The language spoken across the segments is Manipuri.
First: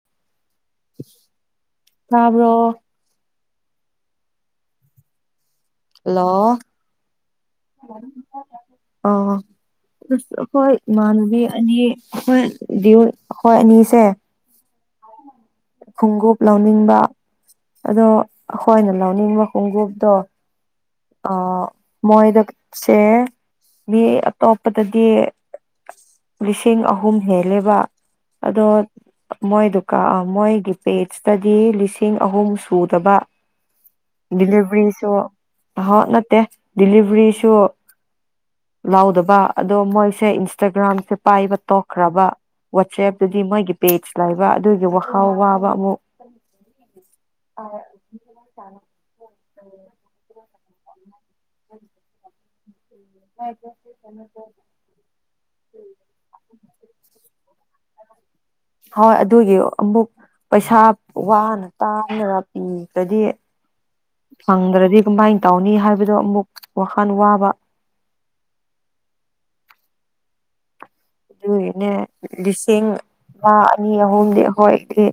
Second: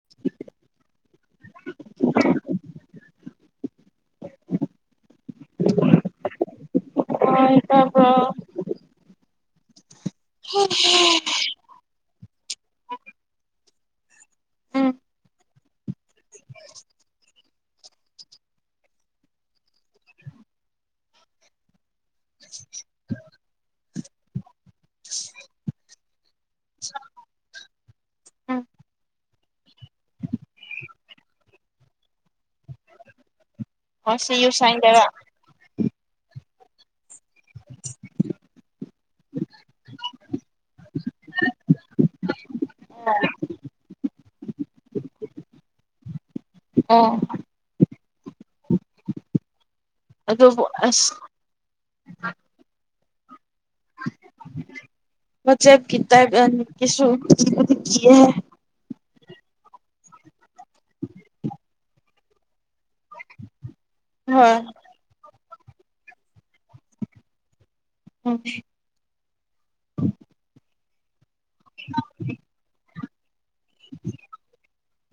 [inaudible] ꯇꯥꯕ꯭ꯔꫭ ꯍꯜꯂꯣ ꯑꫭꯏ ꯇꯥꯕ꯭ꯔꯣ ꯑ ꯍꯣꯏ ꯏꯃꯥꯟꯅꯕꯤ ꯑꯅꯤ ꯍꯣꯏ ꯗꯤꯑꫭꯏ ꯑꯩꯈꫭꯏ ꯑꯅꯤꯁꯦ ꯎꯝ ꯈꯣꯡꯎꯞ ꯂꯧꯅꯤꯡꯕ ꯑꯗꯣ ꯑꯩꯈꯣꯏꯅ ꯂꯧꯅꯤꯡꯕ ꯈꯣꯡꯎꯞꯇꯣ ꯑ ꯃꯣꯏꯗꯁꯦ ꯃꯤ ꯑꯇꯣꯞꯄꯗꯗꯤ ꯂꯤꯁꯤꯡ ꯑꯍꯨꯝ ꯍꯦꯜꯂꯦꯕ ꯎꯝ ꯑꯗꯣ ꯃꯣꯏꯗꯨꯀꯥꯟ ꯑꯥ ꯃꯣꯏꯒꯤ ꯄꯦꯁꯇꯗꯤ ꯂꯤꯁꯤꯡ ꯑꯍꯨꯝ ꯁꯨꯗꯕ ꯍꯣꯏ ꯁꯤ ꯌꯨ ꯁꯥꯏꯟꯗꯔ ꯗꯦꯂꯤꯚꯔꯤꯁꯨ ꯑ ꯅꯠꯇꯦ ꯗꯦꯂꯤꯚꯔꯤꯁꯨ ꯂꯥꯎꯗꯕ ꯑꯗꯣ ꯃꯣꯏꯁꯦ ꯏꯟꯁꯇꯒ꯭ꯔꯥꯝꯁꯦ ꯄꯥꯏꯕ ꯇꯣꯛꯈ꯭ꯔꯕ ꯋꯥꯆꯦꯞꯇꯗꯤ ꯃꯣꯏꯒꯤ ꯄꯦꯖ ꯂꯩꯕ ꯑꯗꯨꯒꯤ ꯋꯥꯈꯜ ꯋꯥꯕ ꯑꯃꯨꯛ ꯑꯣ ꯑꯥꯏꯌꯦ ꯎꯝ꯫ ꯑꯗꯨꯕꯨ ꯑꯁ [unintelligible] [unintelligible] ꯋꯥꯆꯦꯞꯀꯤ [unintelligible] ꯀꯤꯕꯨꯗꯤ ꯀꯤꯌꯦ ꯍꯣꯏ ꯑꯗꯨꯒꯤ ꯑꯃꯨꯛ ꯄꯩꯁꯥ ꯋꯥꯅ ꯇꯥꯅ ꯄꯤꯒꯗꯤ ꯍꯣꯏ ꯐꯪꯗ꯭ꯔꯗꯤ ꯀꯃꯥꯏ ꯇꯧꯅꯤ ꯍꯥꯏꯕꯗꯣ ꯑꯃꯨꯛ ꯋꯥꯈꯜ ꯋꯥꯕ ꯎꯝ꯫ ꯑꯗꯨꯒꯤꯅꯦ ꯂꯤꯁꯤꯡ ꯑꯃꯥ ꯑꯅꯤ ꯑꯍꯨꯝꯗꯤ ꯑꯩꯈꯣꯏꯗꯤ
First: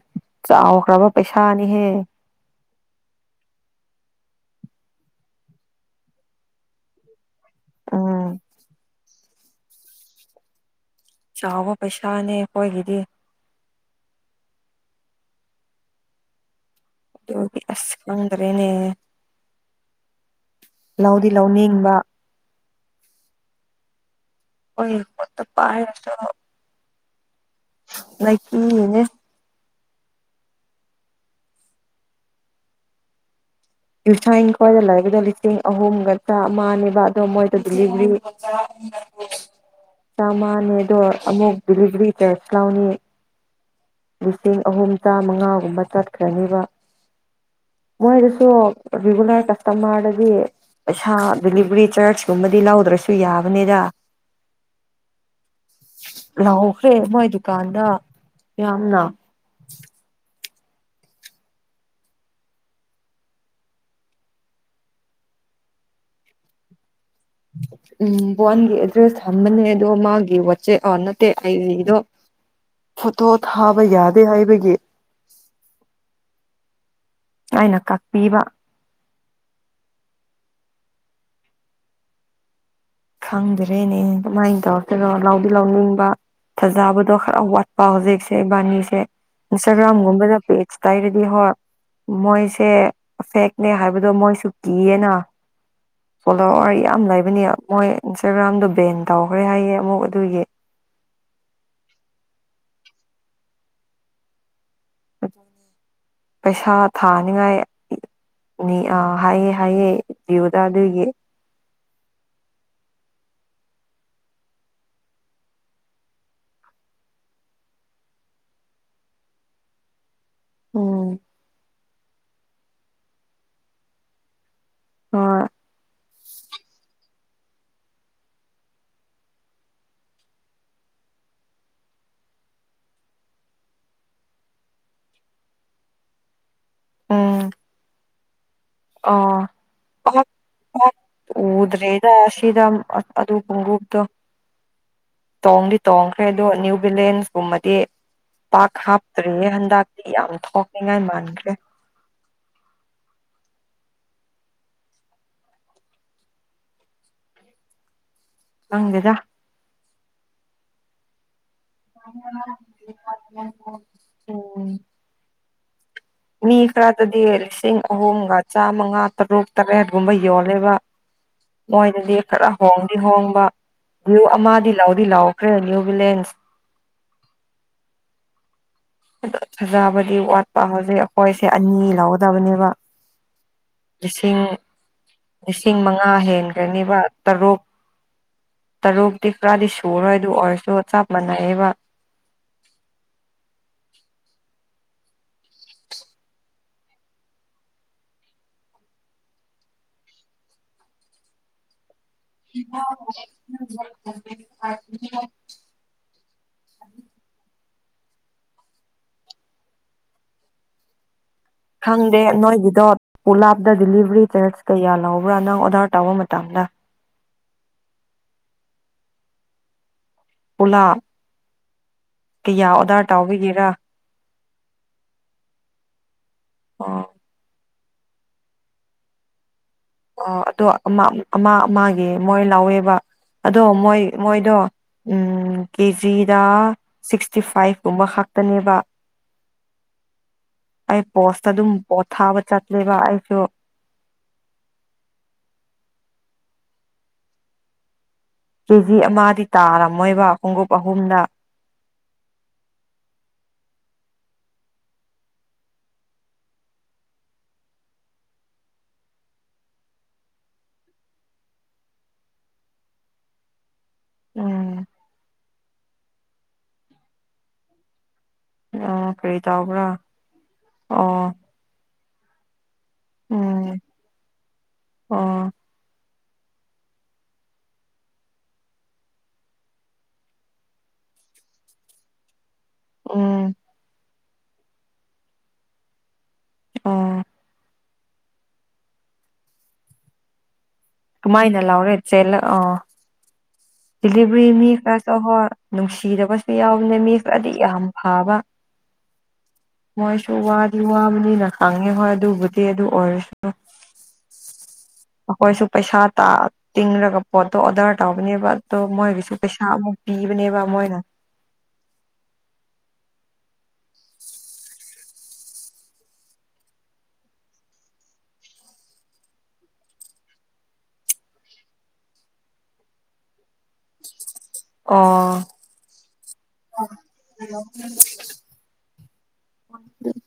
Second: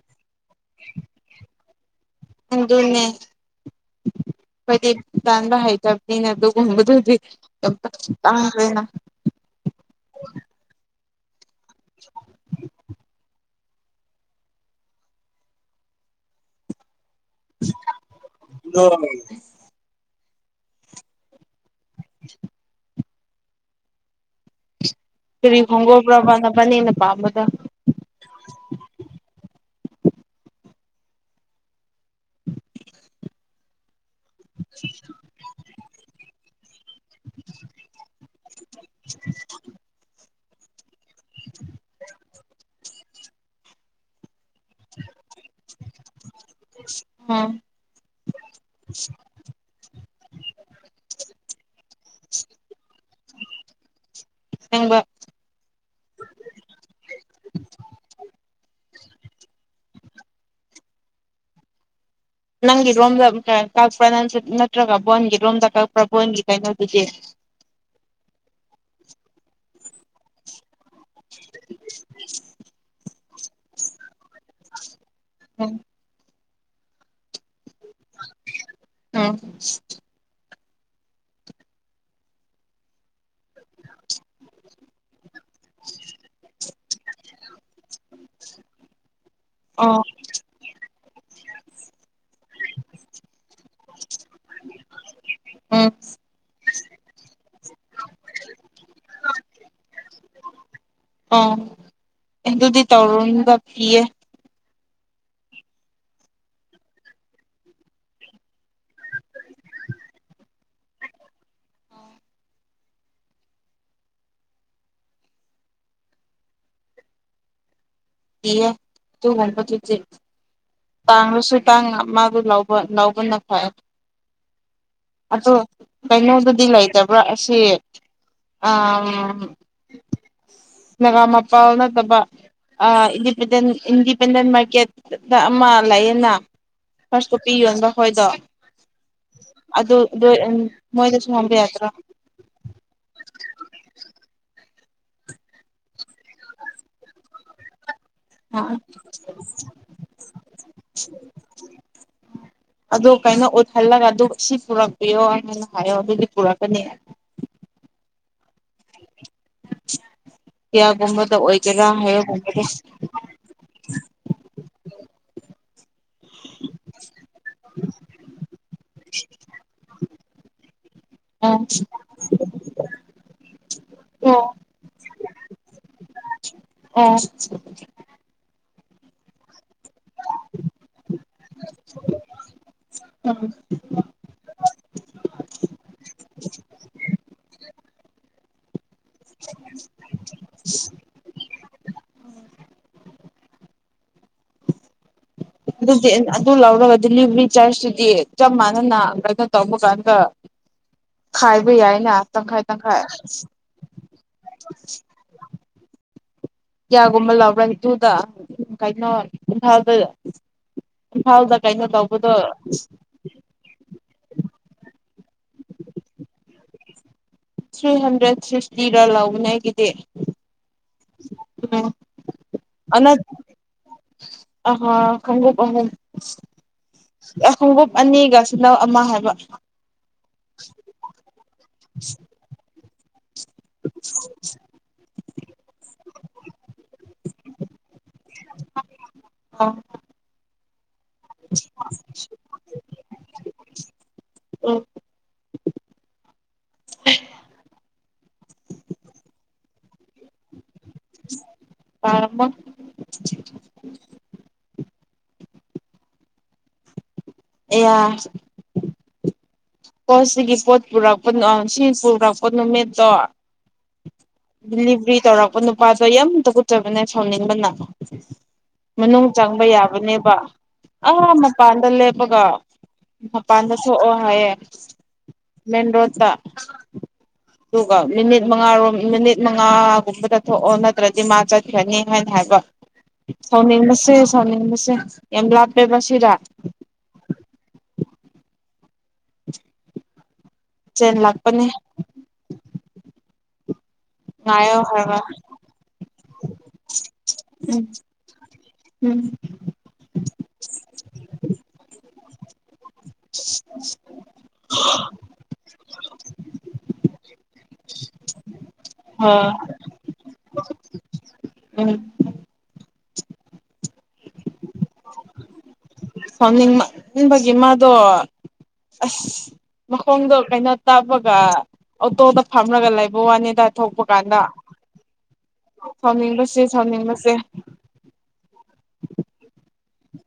ꯆꯥꯎꯈ꯭ꯔꯕ ꯄꯩꯁꯥꯅꯤꯍꯦ ꯈꯪꯗꯦꯅꯦ ꯑꯩꯈꫭꯏꯗꯤ ꯇꯟꯕ ꯍꯩꯇꯕꯅꯤꯅ ꯑꯗꯨꯒꯨꯝꯕꯗꯨꯗꯤ ꯎꯝ [unintelligible] ꯆꯥꯎꯕ ꯄꯩꯁꯥꯅꯦ ꯑꯩꯈꯣꯏꯒꯤꯗꯤ ꯑꯗꯨꯒꯤ ꯑꯁ ꯈꯪꯗꯔꯦꯅꯦ ꯂꯧꯗꯤ ꯂꯧꯅꯤꯡꯕ ꯑꯣꯏꯌꯦ ꯀꫭꯠ [unintelligible] ꯅꯕꯥꯅꯤꯅ ꯄꯥꯝꯕꯗꫭ ꯅꯥꯠꯀꯤꯒꯤꯅꯦ ꯌꯨꯁꯥꯡꯈꯣꯏꯗ ꯂꯩꯕꯗ ꯂꯤꯁꯤꯡ ꯑꯍꯨꯝꯒ ꯆꯥꯝꯃꯅꯦꯕ ꯑꯗꯣ ꯃꯣꯏꯗ ꯗꯦꯂꯤꯚꯔꯤ [inaudible] ꯆꯥꯃꯅꯦ ꯑꯗꯣ ꯑꯃꯨꯛ ꯗꯦꯂꯤꯚꯔꯤ ꯆꯔꯁ ꯂꯥꯎꯅꯤ ꯂꯤꯁꯤꯡ ꯑꯍꯨꯝ ꯇꯔꯥꯃꯉꯥꯒꯨꯝꯕ ꯆꯠꯈ꯭ꯔꯅꯤꯕ ꯎꯝ ꯃꯣꯏꯗꯁꯨ ꯔꯤꯒꯨꯂꯔ ꯀꯁꯇꯃꯔꯗꯗꯤ ꯄꯩꯁꯥ ꯗꯦꯂꯤꯚꯔꯤ ꯆꯥꯔꯖꯀꯨꯝꯕꯗꯤ ꯂꯧꯗ꯭ꯔꯁꯨ ꯌꯥꯕꯅꯤꯗ ꯑꯁꯦꯡꯕ ꯂꯥꯎꯈ꯭ꯔꯦ ꯃꯣꯏ ꯗꯨꯀꯥꯟꯗ ꯌꯥꯝꯅ ꯅꯪꯒꯤ ꯔꯣꯝꯗ ꯀꯛꯄ꯭ꯔꯥ ꯅꯠꯇ꯭ꯔ ꯅꯠꯇ꯭ꯔꯒ ꯕꯣꯟꯒꯤ ꯔꯣꯝꯗ ꯀꯛꯄ꯭ꯔꯥ ꯕꯣꯟꯒꯤ ꯀꯩꯅꯣꯗꯨꯗꯤ [inaudible] ꯎꯝ ꯕꯣꯟꯒꯤ ꯑꯦꯗ꯭ꯔꯦꯁ ꯊꯝꯕꯅꯦ ꯑꯗꯣ ꯃꯥꯒꯤ ꯋꯥꯆꯦꯞ ꯑ ꯅꯠꯇꯦ ꯑꯩꯗꯣ ꯐꯣꯇꯣ ꯊꯥꯕ ꯌꯥꯗꯦ ꯍꯥꯏꯕꯒꯤ ꯎꯝ ꯑꯩꯅ ꯀꯛꯄꯤꯕ [unintelligible] ꯈꯪꯗ꯭ꯔꯦꯅꯦ ꯀꯃꯥꯏꯟ ꯇꯧꯔꯛꯇꯣꯏꯔꯣ ꯂꯧꯗꯤ ꯂꯧꯅꯤꯡꯕ ꯊꯥꯖꯕꯗꯣ ꯈꯔ ꯋꯥꯠꯄ ꯍꯧꯖꯤꯛꯁꯦ ꯏꯕꯥꯅꯤꯁꯦ ꯑꯣ ꯏꯟꯁꯇꯥꯒ꯭ꯔꯥꯝꯒꯨꯝꯕꯗ ꯄꯦꯖ ꯇꯥꯏꯔꯗꯤ ꯍꯣꯏ ꯃꯣꯏꯁꯦ ꯐꯦꯛꯅꯦ ꯍꯥꯏꯕꯗꯣ ꯃꯣꯏꯁꯨ ꯀꯤꯌꯦꯅ ꯎꯝ ꯐꯣꯂꯣꯋꯔ ꯌꯥꯝ ꯂꯩꯕꯅꯤ ꯃꯣꯏ ꯏꯟꯁꯇꯥꯒ꯭ꯔꯥꯝꯗꯣ ꯕꯦꯟ ꯇꯧꯈ꯭ꯔꯦ ꯍꯥꯏꯌꯦ ꯑꯃꯨꯛ ꯑꯗꯨꯒꯤ ꯑꯣ ꯑꯗꯨꯗꯤ ꯇꯧꯔꯨꯅꯨꯗ ꯀꯤꯌꯦ [inaudible] ꯄꯩꯁꯥ ꯊꯥꯅꯤꯉꯥꯏ ꯅꯤ ꯑ ꯍꯥꯏꯌꯦ ꯍꯥꯏꯌꯦ [unintelligible] ꯑꯗꯨꯒꯤ ꯀꯤꯌꯦ ꯑꯗꯨꯒꯨꯝꯕꯗꯨꯗꯤ ꯎꯝ ꯇꯥꯡꯂꯨꯁꯨ ꯇꯥꯡꯅ ꯑꯃꯛ ꯂꯧꯕ ꯅꯥꯎꯕꯅ ꯐꯩ ꯍꯣꯏ ꯑꯗꯣ ꯀꯩꯅꯣꯗꯗꯤ ꯂꯩꯇꯕ꯭ꯔꯥ ꯑꯁꯤ ꯑ ꯅꯒꯥꯃꯄꯥꯜ ꯅꯠꯇꯕ ꯑ ꯏꯟꯗꯤꯄꯦꯟꯗꯦꯟ ꯏꯟꯗꯤꯄꯦꯟꯗꯦꯟ ꯃꯥꯔꯀꯦꯠꯇ ꯑꯃ ꯂꯩꯌꯦꯅ ꯐꯔꯁ ꯀꯣꯄꯤ ꯌꯣꯟꯕ ꯈꯣꯏꯗꯣ ꯑ [unintelligible] ꯃꯣꯏꯗꯁꯨ ꯍꯪꯕ ꯌꯥꯗ꯭ꯔꯣ ꯎꯗ꯭ꯔꯦꯗ ꯑꯁꯤꯗ ꯑꯗꯨ ꯈꯣꯡꯎꯞꯇꯣ ꯇꯣꯡꯗꯤ ꯇꯣꯡꯈ꯭ꯔꯦ ꯑꯗꯣ ꯅ꯭ꯌꯨ ꯚꯤꯂꯦꯟꯁꯀꯨꯝꯕꯗꯤ ꯄꯥꯛ ꯍꯥꯞꯇ꯭ꯔꯤꯉꯩ ꯍꯟꯗꯛꯇꯤ ꯌꯥꯝ ꯊꯣꯛꯅꯤꯡꯉꯥꯏ ꯃꯥꯟꯈ꯭ꯔꯦ [unintelligible] ꯑꯗꯨ ꯀꯩꯅꯣ ꯑꯣꯏꯍꯜꯂꯒ ꯑꯗꯨ ꯁꯤ ꯄꯨꯔꯛꯄꯤꯌꯣ ꯍꯥꯏꯅ ꯍꯥꯏꯌꯣ ꯑꯗꯨꯗꯤ ꯄꯨꯔꯛꯀꯅꯤ ꯈꯪꯗꯦꯗ ꯀꯌꯥꯒꯨꯝꯕꯗ ꯑꯣꯏꯒꯦꯔꯥ ꯍꯥꯏꯌꯒꯨꯝꯕꯗ ꯎꯝ ꯃꯤ ꯈꯔꯗꯗꯤ ꯂꯤꯁꯤꯡ ꯑꯍꯨꯝꯒ ꯆꯥꯝꯃꯉꯥ ꯇꯔꯨꯛ ꯇꯔꯦꯠꯒꯨꯝꯕ ꯌꯣꯜꯂꯦꯕ ꯑꯣ ꯃꯣꯏꯗꯗꯤ ꯈꯔ ꯍꯣꯡꯗꯤ ꯍꯣꯡꯕ ꯚ꯭ꯌꯨ ꯑꯣ ꯑꯃꯗꯤ ꯂꯧꯗꯤ ꯂꯧ [unintelligible] ꯅ꯭ꯌꯨꯕꯤꯂꯦꯟꯁ ꯑꯣ ꯐꯖꯕꯗꯤ ꯋꯥꯠꯄ ꯍꯧꯖꯤꯛ ꯑꯩꯈꯣꯏꯁꯦ ꯑꯅꯤ ꯂꯧꯒꯗꯕꯅꯦꯕ ꯎꯝ ꯂꯤꯁꯤꯡ ꯂꯤꯁꯤꯡ ꯃꯉꯥ ꯍꯦꯟꯒꯅꯤꯕ ꯇꯔꯨꯛ ꯇꯔꯨꯛꯇꯤ ꯄꯨꯔꯥꯗꯤ ꯁꯨꯔꯣꯏ ꯑꯗꯨ ꯑꯣꯏꯔꯁꯨ ꯆꯞ ꯃꯥꯟꯅꯩꯑꯕ ꯑꯗꯨꯗꯤ ꯑꯗꯨ ꯂꯧꯔꯒ ꯗꯤꯂꯤꯚꯔꯤ ꯆꯥꯔꯖꯇꯨꯗꯤ ꯆꯞ ꯃꯥꯟꯅꯅ ꯀꯩꯅꯣ ꯇꯧꯕ ꯀꯥꯟꯗ ꯈꯥꯏꯕ ꯌꯥꯏꯅ ꯇꯪꯈꯥꯏ ꯇꯪꯈꯥꯏ [unintelligible] ꯀꯌꯥꯒꯨꯝꯕ ꯂꯧꯕ꯭ꯔꯥ ꯑꯗꯨꯗ ꯀꯩꯅꯣ ꯏꯝꯐꯥꯜꯗ ꯏꯝꯐꯥꯜꯗ ꯀꯩꯅꯣ ꯈꯪꯗꯦ ꯇꯧꯕꯗꯣ ꯅꯣꯏꯒꯤꯗꯣ ꯄꯨꯂꯥꯞꯇ ꯗꯤꯂꯤꯚꯔꯤ ꯆꯥꯔꯖ ꯀꯌꯥ ꯂꯧꯕ꯭ꯔꯥ ꯅꯪ ꯑꯣꯗꯔ ꯇꯧꯕ ꯃꯇꯝꯗ ꯊ꯭ꯔꯤ ꯍꯟꯗ꯭ꯔꯦꯠ ꯁꯤꯛꯁꯇꯤꯔ ꯂꯧꯕꯅꯦ ꯑꯩꯒꯤꯗꯤ ꯄꯨꯂꯥꯞ ꯎꯝ ꯀꯌꯥ ꯑꯣꯗꯔ ꯑꯅ ꯇꯧꯕꯤꯒꯤꯔꯥ ꯑ ꯈꯪ [unintelligible] ꯑꯣ ꯑꯦ ꯈꯣꯡꯎꯞ ꯑꯅꯤꯒ ꯁꯤꯅꯧ ꯑꯃ ꯍꯥꯏꯕ ꯑꯣ ꯑꯗꯣ ꯑꯃ ꯑꯃ ꯑꯃꯒꯤ ꯃꯣꯏ ꯂꯧꯋꯦꯕ ꯑꯗꯣ ꯃꯣꯏ ꯃꯣꯏꯗꯣ ꯎꯝ ꯀꯦꯖꯤꯗ ꯁꯤꯛꯁꯇꯤ ꯐꯥꯏꯚ ꯀꯨꯝꯕ ꯍꯛ ꯇꯅꯦꯕ ꯑ ꯑꯩ ꯄꯣꯁꯇ ꯑꯗꯨꯝ ꯄꯣꯠ ꯊꯥꯕ ꯆꯠꯂꯦꯕ ꯑꯩꯁꯨ ꯎꯝ [unintelligible] ꯀꯦ ꯖꯤ ꯑꯃꯗꯤ ꯇꯥꯔꯝꯃꯣꯏꯕ ꯈꯣꯡꯎꯞ ꯑꯍꯨꯝꯅ ꯇꯥꯔꯝꯃꯣꯏ [unintelligible] ꯑꯦꯌꯥ ꯀꯣ ꯁꯤꯒꯤ ꯄꯣꯠ ꯄꯨꯔꯛꯄ ꯅ ꯁꯤ ꯄꯨꯔꯛꯄ ꯅꯨꯃꯤꯠꯇꯣ ꯎꯝ ꯗꯤꯂꯤꯚꯔꯤ ꯇꯧꯔꯛꯄ ꯅꯨꯄꯥꯗꯣ ꯌꯥꯝ ꯇꯨꯀꯠꯆꯕꯅꯦ ꯁꯥꯎꯅꯤꯡꯕꯅ ꯑꯣ ꯃꯅꯨꯡ ꯀꯔꯤ ꯆꯪꯕ ꯇꯧꯕ꯭ꯔꯥ ꯌꯥꯕꯅꯦꯕ ꯑꯥ ꯑꯣ ꯃꯄꯥꯟꯗ ꯂꯦꯞꯄꯒ ꯃꯄꯥꯟꯗ ꯎꯝ ꯊꯣꯛꯑꯣ ꯍꯥꯏꯌꯦ ꯑꯣ ꯃꯦꯟ ꯔꯣꯗ ꯔꯣꯠꯇ ꯑꯗꯨꯒ ꯃꯤꯅꯤꯠ ꯃꯉꯥꯔꯣꯝ ꯃꯤꯅꯤꯠ ꯃꯉꯥꯒꯨꯝꯕꯗ ꯊꯣꯛꯑꯣ ꯅꯠꯇ꯭ꯔꯗꯤ ꯃꯥ ꯆꯠꯈ꯭ꯔꯅꯤ ꯍꯥꯏꯅ ꯍꯥꯏꯕ ꯎꯝ ꯁꯥꯎꯅꯤꯡꯕꯁꯦ ꯁꯥꯎꯅꯤꯡꯕꯁꯦ ꯌꯥꯝ ꯂꯥꯞꯄꯦꯕ ꯁꯤꯗ ꯑꫭ [inaudible] ꯀꯃꯥꯏꯅ ꯂꯥꯛꯄꯅꯦ ꯂꯥꯎꯔꯦ ꯆꯦꯜꯂꯛꯑꯣ ꯗꯤꯂꯤꯚꯔꯤ ꯃꯤ ꯉꯥꯏꯌꯣ ꯈꯔꯁꯨ ꯍꯥꯏꯕ ꯍꯣꯏ ꯅꯨꯡꯁꯤꯗꯕꯁꯨ ꯌꯥꯎꯕꯅꯦ ꯃꯤ ꯈꯔꯗꯤ ꯎꯝ ꯌꯥꯝ ꯐꯕ ꯎꯝ ꯃꯣꯏꯁꯨ ꯋꯥꯗꯤ ꯋꯥꯕꯅꯤꯅ ꯈꯪꯉꯦ ꯍꯣꯏ ꯑꯗꯨꯕꯨꯗꯤ ꯑꯗꯨ ꯑꯣꯏꯁꯅꯨ ꯑꯈꯣꯏꯁꯨ ꯄꯩꯁꯥ ꯇꯥ ꯇꯤꯡꯔꯒ ꯄꯣꯠꯇꯣ ꯑꯣꯗꯔ ꯇꯧꯕꯅꯦꯕ ꯑꯗꯣ ꯃꯣꯏꯒꯤꯁꯨ ꯍꯣꯏ ꯄꯩꯁꯥ ꯑꯃꯨꯛ ꯄꯤꯕꯅꯦꯕ ꯃꯣꯏꯅ [unintelligible] ꯐꯝꯅꯤꯡꯃꯟꯕꯒꯤ ꯃꯥꯗꯣ ꯑꯁ ꯃꯈꯣꯡꯗꯣ ꯀꯩꯅꯣ ꯇꯥꯕꯒ ꯑꯣꯇꯣꯗ ꯐꯝꯔꯒ ꯂꯩꯕꯨꯋꯥꯅꯤꯗ ꯊꯣꯛꯄ ꯀꯥꯟꯗ ꯑꯣ ꯁꯥꯎꯅꯤꯡꯕꯁꯤ ꯁꯥꯎꯅꯤꯡꯕꯁꯦ [unintelligible]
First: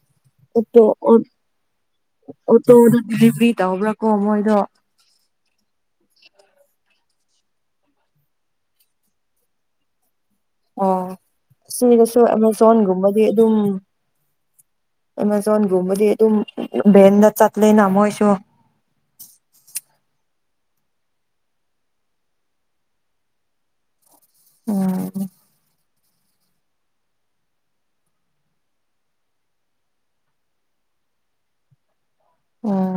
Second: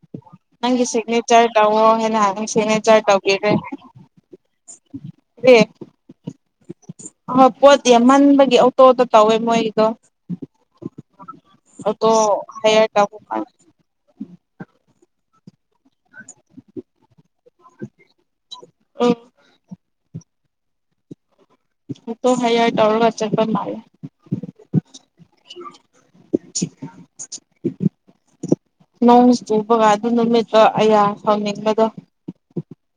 ꯑꯣꯇꯣ ꯅꯪꯒꯤ ꯑꯣ ꯁꯤꯒꯅꯦꯆꯔ ꯇꯧꯋꯣ ꯍꯥꯏꯅ ꯅꯪ ꯑꯣꯇꯣꯗ ꯁꯤꯒꯅꯦꯆꯔ ꯗꯤꯂꯤꯚ꯭ꯔꯤ ꯇꯧꯕ꯭ꯔ ꯕꯣ ꯃꯣꯏꯗꯣ ꯑꯦ ꯍꯣꯏ ꯄꯣꯠ ꯌꯥꯝꯃꯟꯕꯒꯤ ꯑꯣꯇꯣꯗ ꯇꯧꯋꯦ ꯃꯣꯏꯒꯤꯗꯣ ꯑꯣ ꯑꯣꯇꯣ ꯁꯤꯗꯁꯨ ꯍꯩꯌꯥꯔ ꯇꯧ ꯑꯦꯃꯥꯖꯣꯟꯒꯨꯝꯕꯗꯤ [unintelligible] ꯑꯦꯃꯖꯣꯟ ꯃꯗꯤ ꯕꯦꯟꯗ ꯆꯠꯂ ꯅꯃꯣꯏꯁꯨ [unintelligible] ꯑꫭꯇꫭ ꯍꯥꯏꯔ ꯇꯔ ꯑꯆꯔꯄ ꯃꯥꯔꯦ ꯎꯝ [unintelligible] ꯅꯣꯡ ꯇꯨꯕꯒ ꯑꯗꯨ ꯅꯨꯃꯤꯠ ꯑꯌꯥ ꯐꯪꯅꯤꯡꯕꯗꯣ ꯎꯝ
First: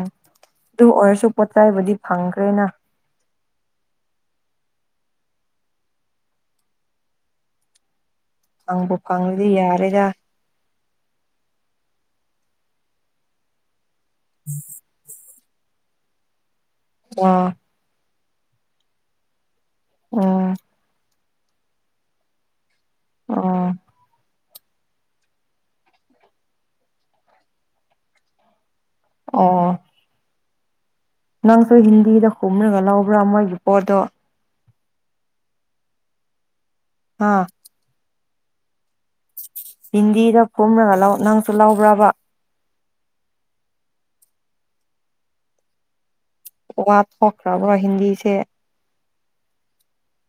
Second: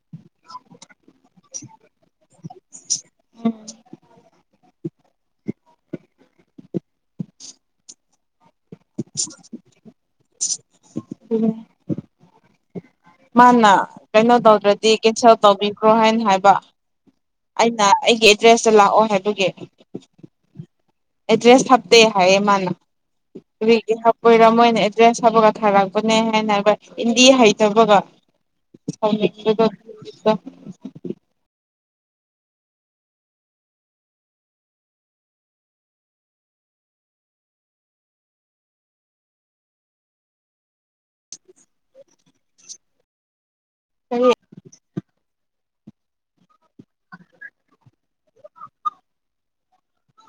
ꯑꯗꯨ ꯑꯣꯏꯔꯁꯨ ꯄꯣꯠ ꯆꯩꯥꯏꯕꯨꯗꯤ ꯐꯪꯈ꯭ꯔꯦꯅ [unintelligible] ꯐꯪꯕꯨ ꯐꯔꯗꯤ ꯌꯥꯔꯦꯗ [unintelligible] ꯃꯥꯅ ꯀꯩꯅꯣ ꯇꯧꯗ꯭ꯔꯗꯤ ꯀꯦꯟꯁꯦꯜ ꯇꯧꯕꯤꯈ꯭ꯔꯣ ꯍꯥꯏꯅ ꯍꯥꯏꯕ ꯑ ꯑꯩꯅ ꯑꯩꯒꯤ ꯑꯦꯗ꯭ꯔꯦꯁꯇ ꯂꯥꯛꯑꯣ ꯍꯥꯏꯕꯒꯤ ꯎꯝ ꯑꯦꯗ꯭ꯔꯦꯁ ꯍꯥꯞꯇꯦ ꯍꯥꯏꯌꯦ ꯃꯥꯅ ꯑꯣ ꯀꯔꯤꯒꯤ ꯍꯥꯞꯄꯣꯏꯔꯥ ꯃꯣꯏꯅ ꯗ꯭ꯔꯦꯁ ꯍꯥꯞꯄꯒ ꯊꯥꯔꯛꯄꯅꯦ ꯍꯥꯏꯅ ꯍꯥꯏꯕ ꯍꯤꯟꯗꯤ ꯍꯩꯇꯕꯒ ꯍꯧꯖꯤꯛ ꯑꯣ [unintelligible] ꯅꯪꯁꯨ ꯍꯤꯟꯗꯤꯗ ꯈꯨꯝꯔꯒ ꯂꯧꯕ꯭ꯔꯥ ꯃꯣꯏꯒꯤ ꯄꯣꯠꯇꯣ ꯍꯥꯥ ꯍꯤꯟꯗꯤꯗ ꯐꯨꯝꯔꯒ ꯂꯧ ꯅꯪꯁꯨ ꯂꯧꯕ꯭ꯔꯕ [inaudible] ꯋꯥꯠ ꯊꯣꯛꯈ꯭ꯔꯕ꯭ꯔ ꯍꯤꯟꯗꯤꯁꯦ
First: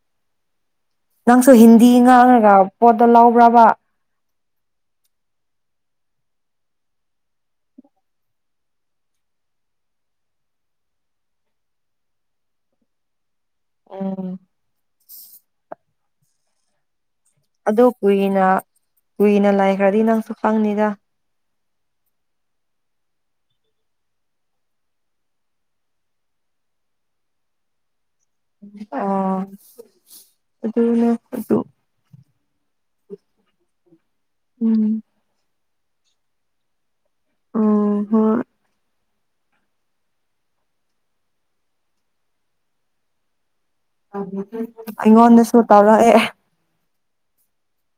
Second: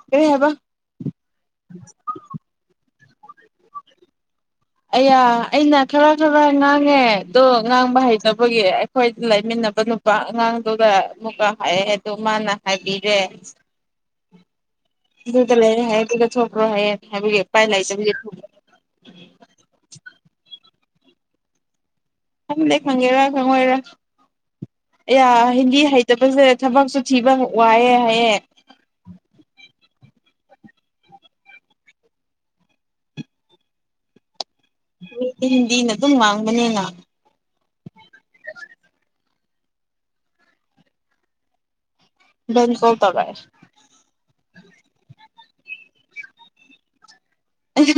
ꯀꯔꯤ ꯍꯥꯏꯕ ꯅꯪꯁꯨ ꯍꯤꯟꯗꯤ ꯉꯥꯡꯉꯒ ꯄꯣꯠꯇꯣ ꯂꯧꯕ꯭ꯔꯕ ꯑꯌꯥ ꯑꯩꯅ ꯈꯔ ꯈꯔ ꯉꯥꯡꯉꯦ ꯗꯣ ꯉꯥꯡꯕ ꯍꯩꯇꯕꯒꯤ ꯑꯩꯈꯣꯏꯗ ꯂꯩꯃꯤꯟꯅꯕ ꯅꯨꯄꯥ ꯑꯉꯥꯡꯗꯨꯒ ꯑꯃꯨꯛꯀ ꯍꯥꯏꯑꯦ ꯗꯨ ꯃꯥꯅ ꯍꯥꯏꯕꯤꯔꯦ ꯎꯝ [inaudible] ꯂꯩꯔꯦ ꯍꯥꯏ ꯗꯨꯒ ꯊꯣꯛꯈ꯭ꯔꯣ ꯍꯥꯏꯌꯦ ꯍꯥꯏꯕꯤꯒꯦ ꯑꯗꯣ ꯀꯨꯏꯅ ꯀꯨꯏꯅ ꯂꯩꯈ꯭ꯔꯗꯤ ꯅꯪꯁꯨ ꯄꯪꯅꯤꯗ ꯈꯪꯗꯦ ꯈꯪꯉꯦꯔꯥ ꯈꯪꯉꯣꯏꯔ ꯑꯌꯥ ꯍꯤꯟꯗꯤ ꯍꯩꯇꯕꯁꯦ ꯊꯕꯛꯁꯨ ꯊꯤꯕ ꯋꯥꯏꯑꯦ ꯍꯥꯏꯌꯦ ꯑꫭ ꯑꯗꯨꯅꯦ ꯎꯝ ꯍꯤꯟꯗꯤꯅ ꯑꯗꯨꯝ ꯉꯥꯡꯕꯅꯤꯅ ꯑꯣ ꯍꯣꯏ [unintelligible] ꯑꯩꯉꯣꯟꯗ ꯁꯨ ꯇꯧꯔꯛꯑꯦ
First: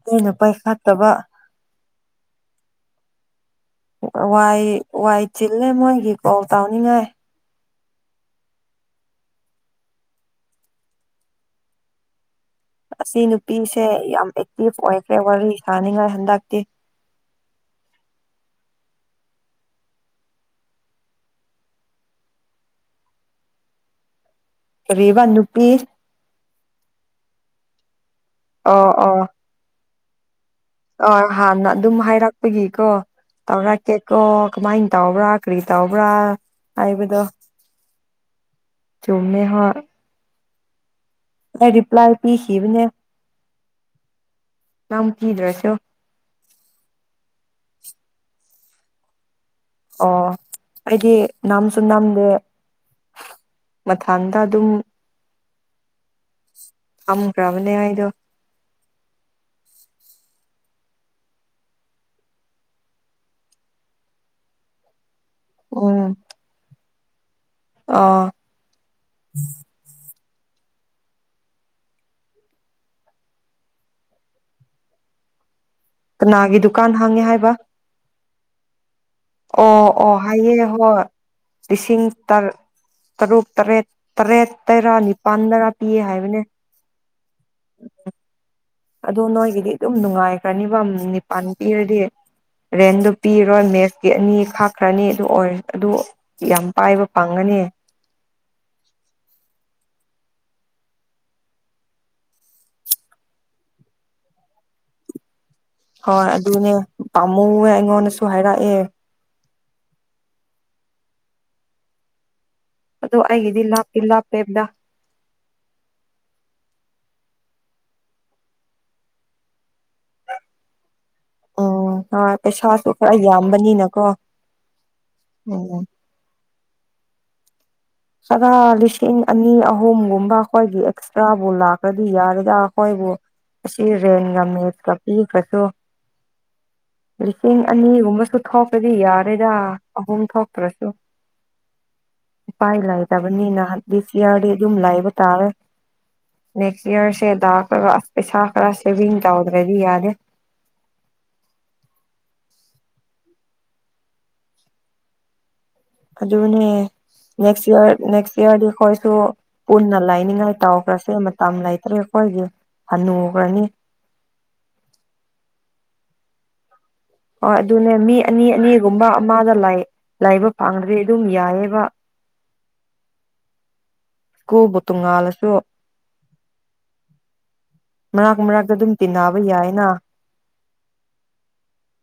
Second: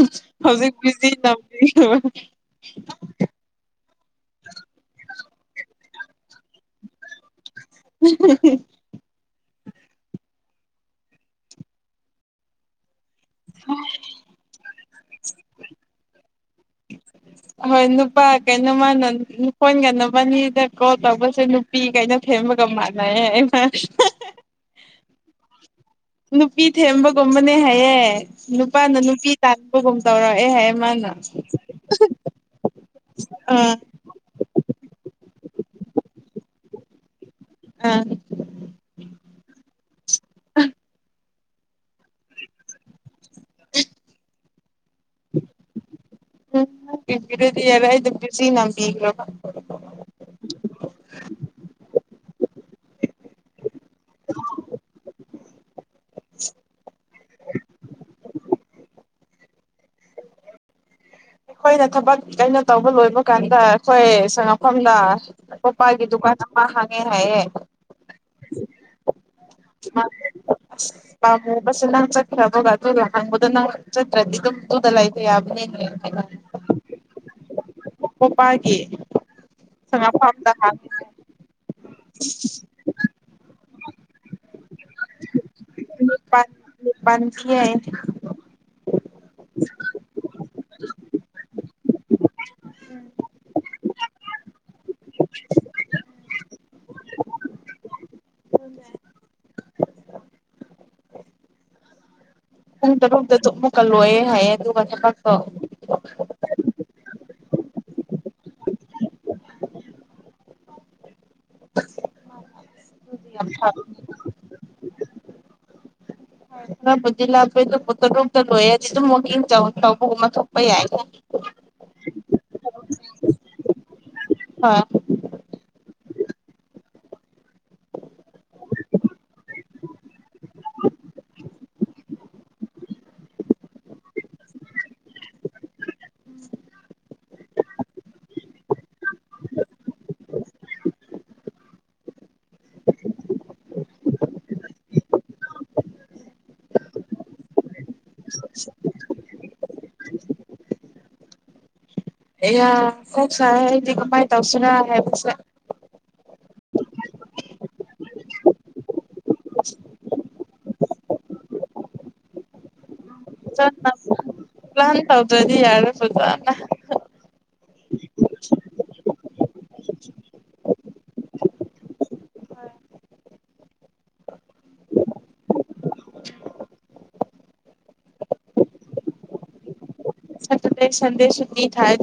ꯑꯩꯅ ꯍꯧꯖꯤꯛ ꯄꯥꯏꯈꯠꯇꯕ ꯕꯤꯖꯤ ꯅꯝ ꯋꯥꯏ ꯋꯥꯏ ꯆꯤꯜꯂꯦ ꯃꯣꯏꯒꯤ ꯀꯣꯜ ꯇꯧꯅꯤꯡꯉꯥꯏ [unintelligible] ꯑꯁꯤ ꯅꯨꯄꯤꯁꯦ ꯌꯥꯝ ꯑꯦꯛꯇꯤꯚ ꯑꯣꯏꯈ꯭ꯔꯦ ꯋꯥꯔꯤ ꯁꯥꯅꯤꯡꯉꯥꯏ ꯍꯟꯗꯛꯇꯤ ꯍꯣꯏ ꯅꯨꯄꯥ ꯀꯩꯅꯣꯃꯅ ꯀꯣꯟꯒꯅꯕꯅꯤꯗ ꯀꯣꯜ ꯇꯧꯕꯁꯦ ꯅꯨꯄꯤ ꯀꯩꯅ ꯊꯦꯝꯕꯒ ꯃꯥꯟꯅꯩ ꯍꯥꯌꯦ ꯃꯥꯅ ꯀꯔꯤꯕꯥ ꯅꯨꯄꯤ ꯅꯨꯄꯤ ꯊꯦꯝꯕꯒꯨꯝꯕꯅꯦ ꯍꯥꯏꯌꯦ ꯑꯣ ꯅꯨꯄꯥꯅ ꯅꯨꯄꯤ ꯇꯥꯟ ꯅꯕꯒꯨꯝ ꯇꯧꯔꯛꯑꯦ ꯍꯥꯏꯌꯦ ꯃꯥꯅ ꯑ ꯍꯥꯟꯅ ꯑꯗꯨꯝ ꯍꯥꯏꯔꯛꯄꯒꯤꯀꯣ ꯑꯥ ꯇꯧꯔꯛꯀꯦ ꯀꯣ ꯀꯃꯥꯏꯟ ꯇꯧꯕ꯭ꯔꯥ ꯀ꯭ꯔꯤ ꯇꯧꯕ꯭ꯔꯥ ꯍꯥꯏꯕꯗꯣ [inaudible] ꯆꯨꯝꯃꯦ ꯍꯥ ꯑꯩ ꯔꯤꯄ꯭ꯂꯥꯏ ꯄꯤꯈꯤ ꯕꯅꯦ [inaudible] ꯅꯪ ꯄꯤꯗ꯭ꯔꯁꯨ ꯎꯝ ꯄꯕꯤꯔꯗꯤ ꯌꯥꯏꯔꯦ ꯑꯩ ꯑꯗꯨꯝ ꯕꯤꯖꯤ ꯅꯝꯕꯤꯈ꯭ꯔꯕ ꯑꯣ ꯑꯩꯗꯤ ꯅꯝꯁꯨ ꯅꯥꯝꯗꯦ ꯃꯊꯥꯡꯗ ꯑꯗꯨꯝ ꯑꯝꯒ꯭ꯔꯕꯅꯦ ꯑꯩꯗꯣ ꯑꯩꯈꯣꯏꯅ ꯊꯕꯛ ꯑꯩꯅ ꯇꯧꯕ ꯂꯣꯏꯕ ꯀꯥꯟꯗ ꯑꯩꯈꯣꯏ ꯁꯪꯉꯛꯐꯝꯗ ꯄꯣꯄꯥꯢꯒꯤ ꯗꯨꯀꯥꯟ ꯃꯥ ꯍꯥꯡꯉꯦ ꯍꯥꯏꯌꯦ ꯑꯣ [unintelligible] [unintelligible] ꯑꯗꯨꯅ ꯍꯪꯕꯗꯣ ꯅꯪ ꯆꯠꯇ꯭ꯔꯗꯤ ꯗꯨꯝ ꯗꯨꯗ ꯂꯩꯕ ꯌꯥꯕꯅꯤꯅꯦ ꯀꯅꯥꯒꯤ ꯗꯨꯀꯥꯟ ꯍꯥꯡꯉꯦ ꯍꯥꯏꯕ ꯄꯣꯄꯥꯒꯤ ꯑꯣ ꯑꯣ ꯁꯉꯥꯐꯝꯗ ꯍꯥꯏꯌꯦ ꯍꯣꯏ ꯍꯥꯡꯉꯦ ꯂꯤꯁꯤꯡ ꯇꯔ ꯇꯔꯨꯛ ꯇꯔꯦꯠ ꯇꯔꯦꯠ ꯇꯔꯥ ꯅꯤꯄꯥꯟꯗꯒ ꯄꯤꯌꯦ ꯄꯨꯡ ꯍꯥꯏꯕꯅꯦ ꯅꯤꯄꯥꯟ ꯅꯤꯄꯥꯟ ꯄꯤꯌꯦ ꯍꯥꯢꯌꯦ ꯑꯗꯣ ꯅꯣꯏꯒꯤꯗꯤ ꯑꯗꯨꯝ ꯅꯨꯡꯉꯥꯏꯒ꯭ꯔꯅꯤꯕ ꯅꯤꯄꯟ ꯄꯤꯔꯗꯤ ꯔꯦꯟꯗꯨ ꯄꯤꯔꯣꯏ ꯃꯦꯁꯀꯤ ꯑꯅꯤ ꯈꯥꯛꯈ꯭ꯔꯅꯤ ꯑꯗꯨ ꯑꯣꯏꯔ ꯑꯗꯨ ꯌꯥꯝ ꯄꯥꯏꯕ ꯄꯪꯒꯅꯤ ꯄꯨꯡ ꯇꯔꯨꯛꯇꯥꯖꯨ ꯑꯃꯨꯛꯀꯥ ꯂꯣꯏꯌꯦ ꯍꯥꯏꯌꯦ ꯑꯗꯨꯒ ꯊꯕꯛꯇꯣ ꯍꯣꯏ ꯑꯗꯨꯅꯦ ꯄꯥꯝꯃꯨꯋꯦ ꯑꯩꯉꯣꯟꯗꯁꯨ ꯍꯥꯏꯔꯛꯑꯦ [unintelligible] ꯑꯣ ꯌꯥꯝ ꯑꯩꯒꯤꯗꯤ ꯂꯥꯛꯞꯄꯤ ꯂꯞꯄꯦꯕꯗ ꯅꯪꯕꯨꯗꯤ ꯂꯥꯛꯄꯦ ꯑꯗꯨꯕꯨ ꯇꯥꯔꯨꯛꯇꯥ ꯂꯣꯏꯔꯗꯤ ꯑꯗꯨꯝ ꯋꯥꯀꯤꯡ ꯇꯧꯕꯒꯨꯝꯕ ꯊꯣꯛꯄ ꯌꯥꯏ ꯎꯝ ꯍꯣꯏ ꯄꯩꯁꯥꯁꯨ ꯈꯔ ꯌꯥꯝꯕꯅꯤꯅꯀꯣ ꯍꯣꯏ [unintelligible] ꯈꯔ ꯂꯤꯁꯤꯡ ꯑꯅꯤ ꯑꯍꯨꯝꯒꯨꯝꯕ ꯑꯩꯈꯣꯏꯒꯤ ꯑꯦꯛꯁꯇ꯭ꯔꯥꯕꯨ ꯂꯥꯛꯈ꯭ꯔꯗꯤ ꯌꯥꯔꯦꯗ ꯑꯩꯈꯣꯏꯕꯨ ꯑꯁꯤ ꯔꯦꯟꯒ ꯃꯦꯠꯀꯥ ꯄꯤꯈꯁꯨ ꯂꯤꯁꯤꯡ ꯑꯅꯤꯒꯨꯝꯕꯁꯨ ꯊꯣꯛꯄꯗꯤ ꯌꯥꯔꯦꯗ ꯑꯍꯨꯝ ꯊꯣꯛꯇ꯭ꯔꯥꯁꯨ ꯄꯥꯏ ꯂꯩꯗꯕꯅꯤꯅ ꯗꯤꯁ ꯌꯥꯔꯗꯤ ꯑꯗꯨꯝ ꯂꯥꯏꯕ ꯇꯥꯔꯦ ꯅꯦꯛꯁ ꯌꯔꯁꯦ ꯗꯒ ꯑꯁ ꯄꯩꯁꯥ ꯈꯔ ꯁꯦꯚꯤꯡ ꯇꯧꯗ꯭ꯔꯗꯤ ꯌꯥꯗꯦ ꯑꯌꯥ ꯀꯣꯛ ꯁꯥꯌꯦ ꯑꯩꯗꯤ ꯀꯃꯥꯏ ꯇꯧꯁꯤꯔꯥ ꯍꯥꯏꯕꯁꯦ ꯑꯗꯨꯅꯦ ꯅꯦꯛꯁ ꯏꯌꯥꯔ ꯅꯦꯛꯁ ꯏꯌꯥꯔꯗꯤ ꯑꯩꯈꯣꯏꯁꯨ ꯄꯨꯟꯅ ꯂꯥꯏꯅꯤꯡꯉꯥꯏ ꯇꯥꯎꯈ꯭ꯔꯁꯦ ꯃꯇꯝ ꯂꯩꯇ꯭ꯔꯦ ꯑꯩꯈꯣꯏꯒꯤ ꯍꯅꯨ ꯄ꯭ꯂꯥꯟ ꯇꯧꯗꯥꯗꯤ ꯌꯥꯔꯔꯣꯏ ꯐꯖꯥꯅ ꯍꯣꯏ ꯑꯗꯨꯅꯦ ꯃꯤ ꯑꯅꯤ ꯑꯅꯤꯒꯨꯝꯕ ꯑꯃꯗ ꯂꯥꯏꯕ ꯐꯪꯗ꯭ꯔꯗꯤ ꯑꯗꯨꯝ ꯌꯥꯏꯌꯦꯕ ꯀꯨꯕ ꯇꯣꯡꯉꯥꯜꯂꯁꯨ ꯃꯔꯥꯛ ꯃꯔꯛꯇ ꯑꯗꯨꯝ ꯇꯤꯟꯅꯕ ꯌꯥꯏꯅ ꯁꯟꯗꯦ ꯁꯟꯗꯦ ꯁꯨꯇꯤ ꯊꯥꯏ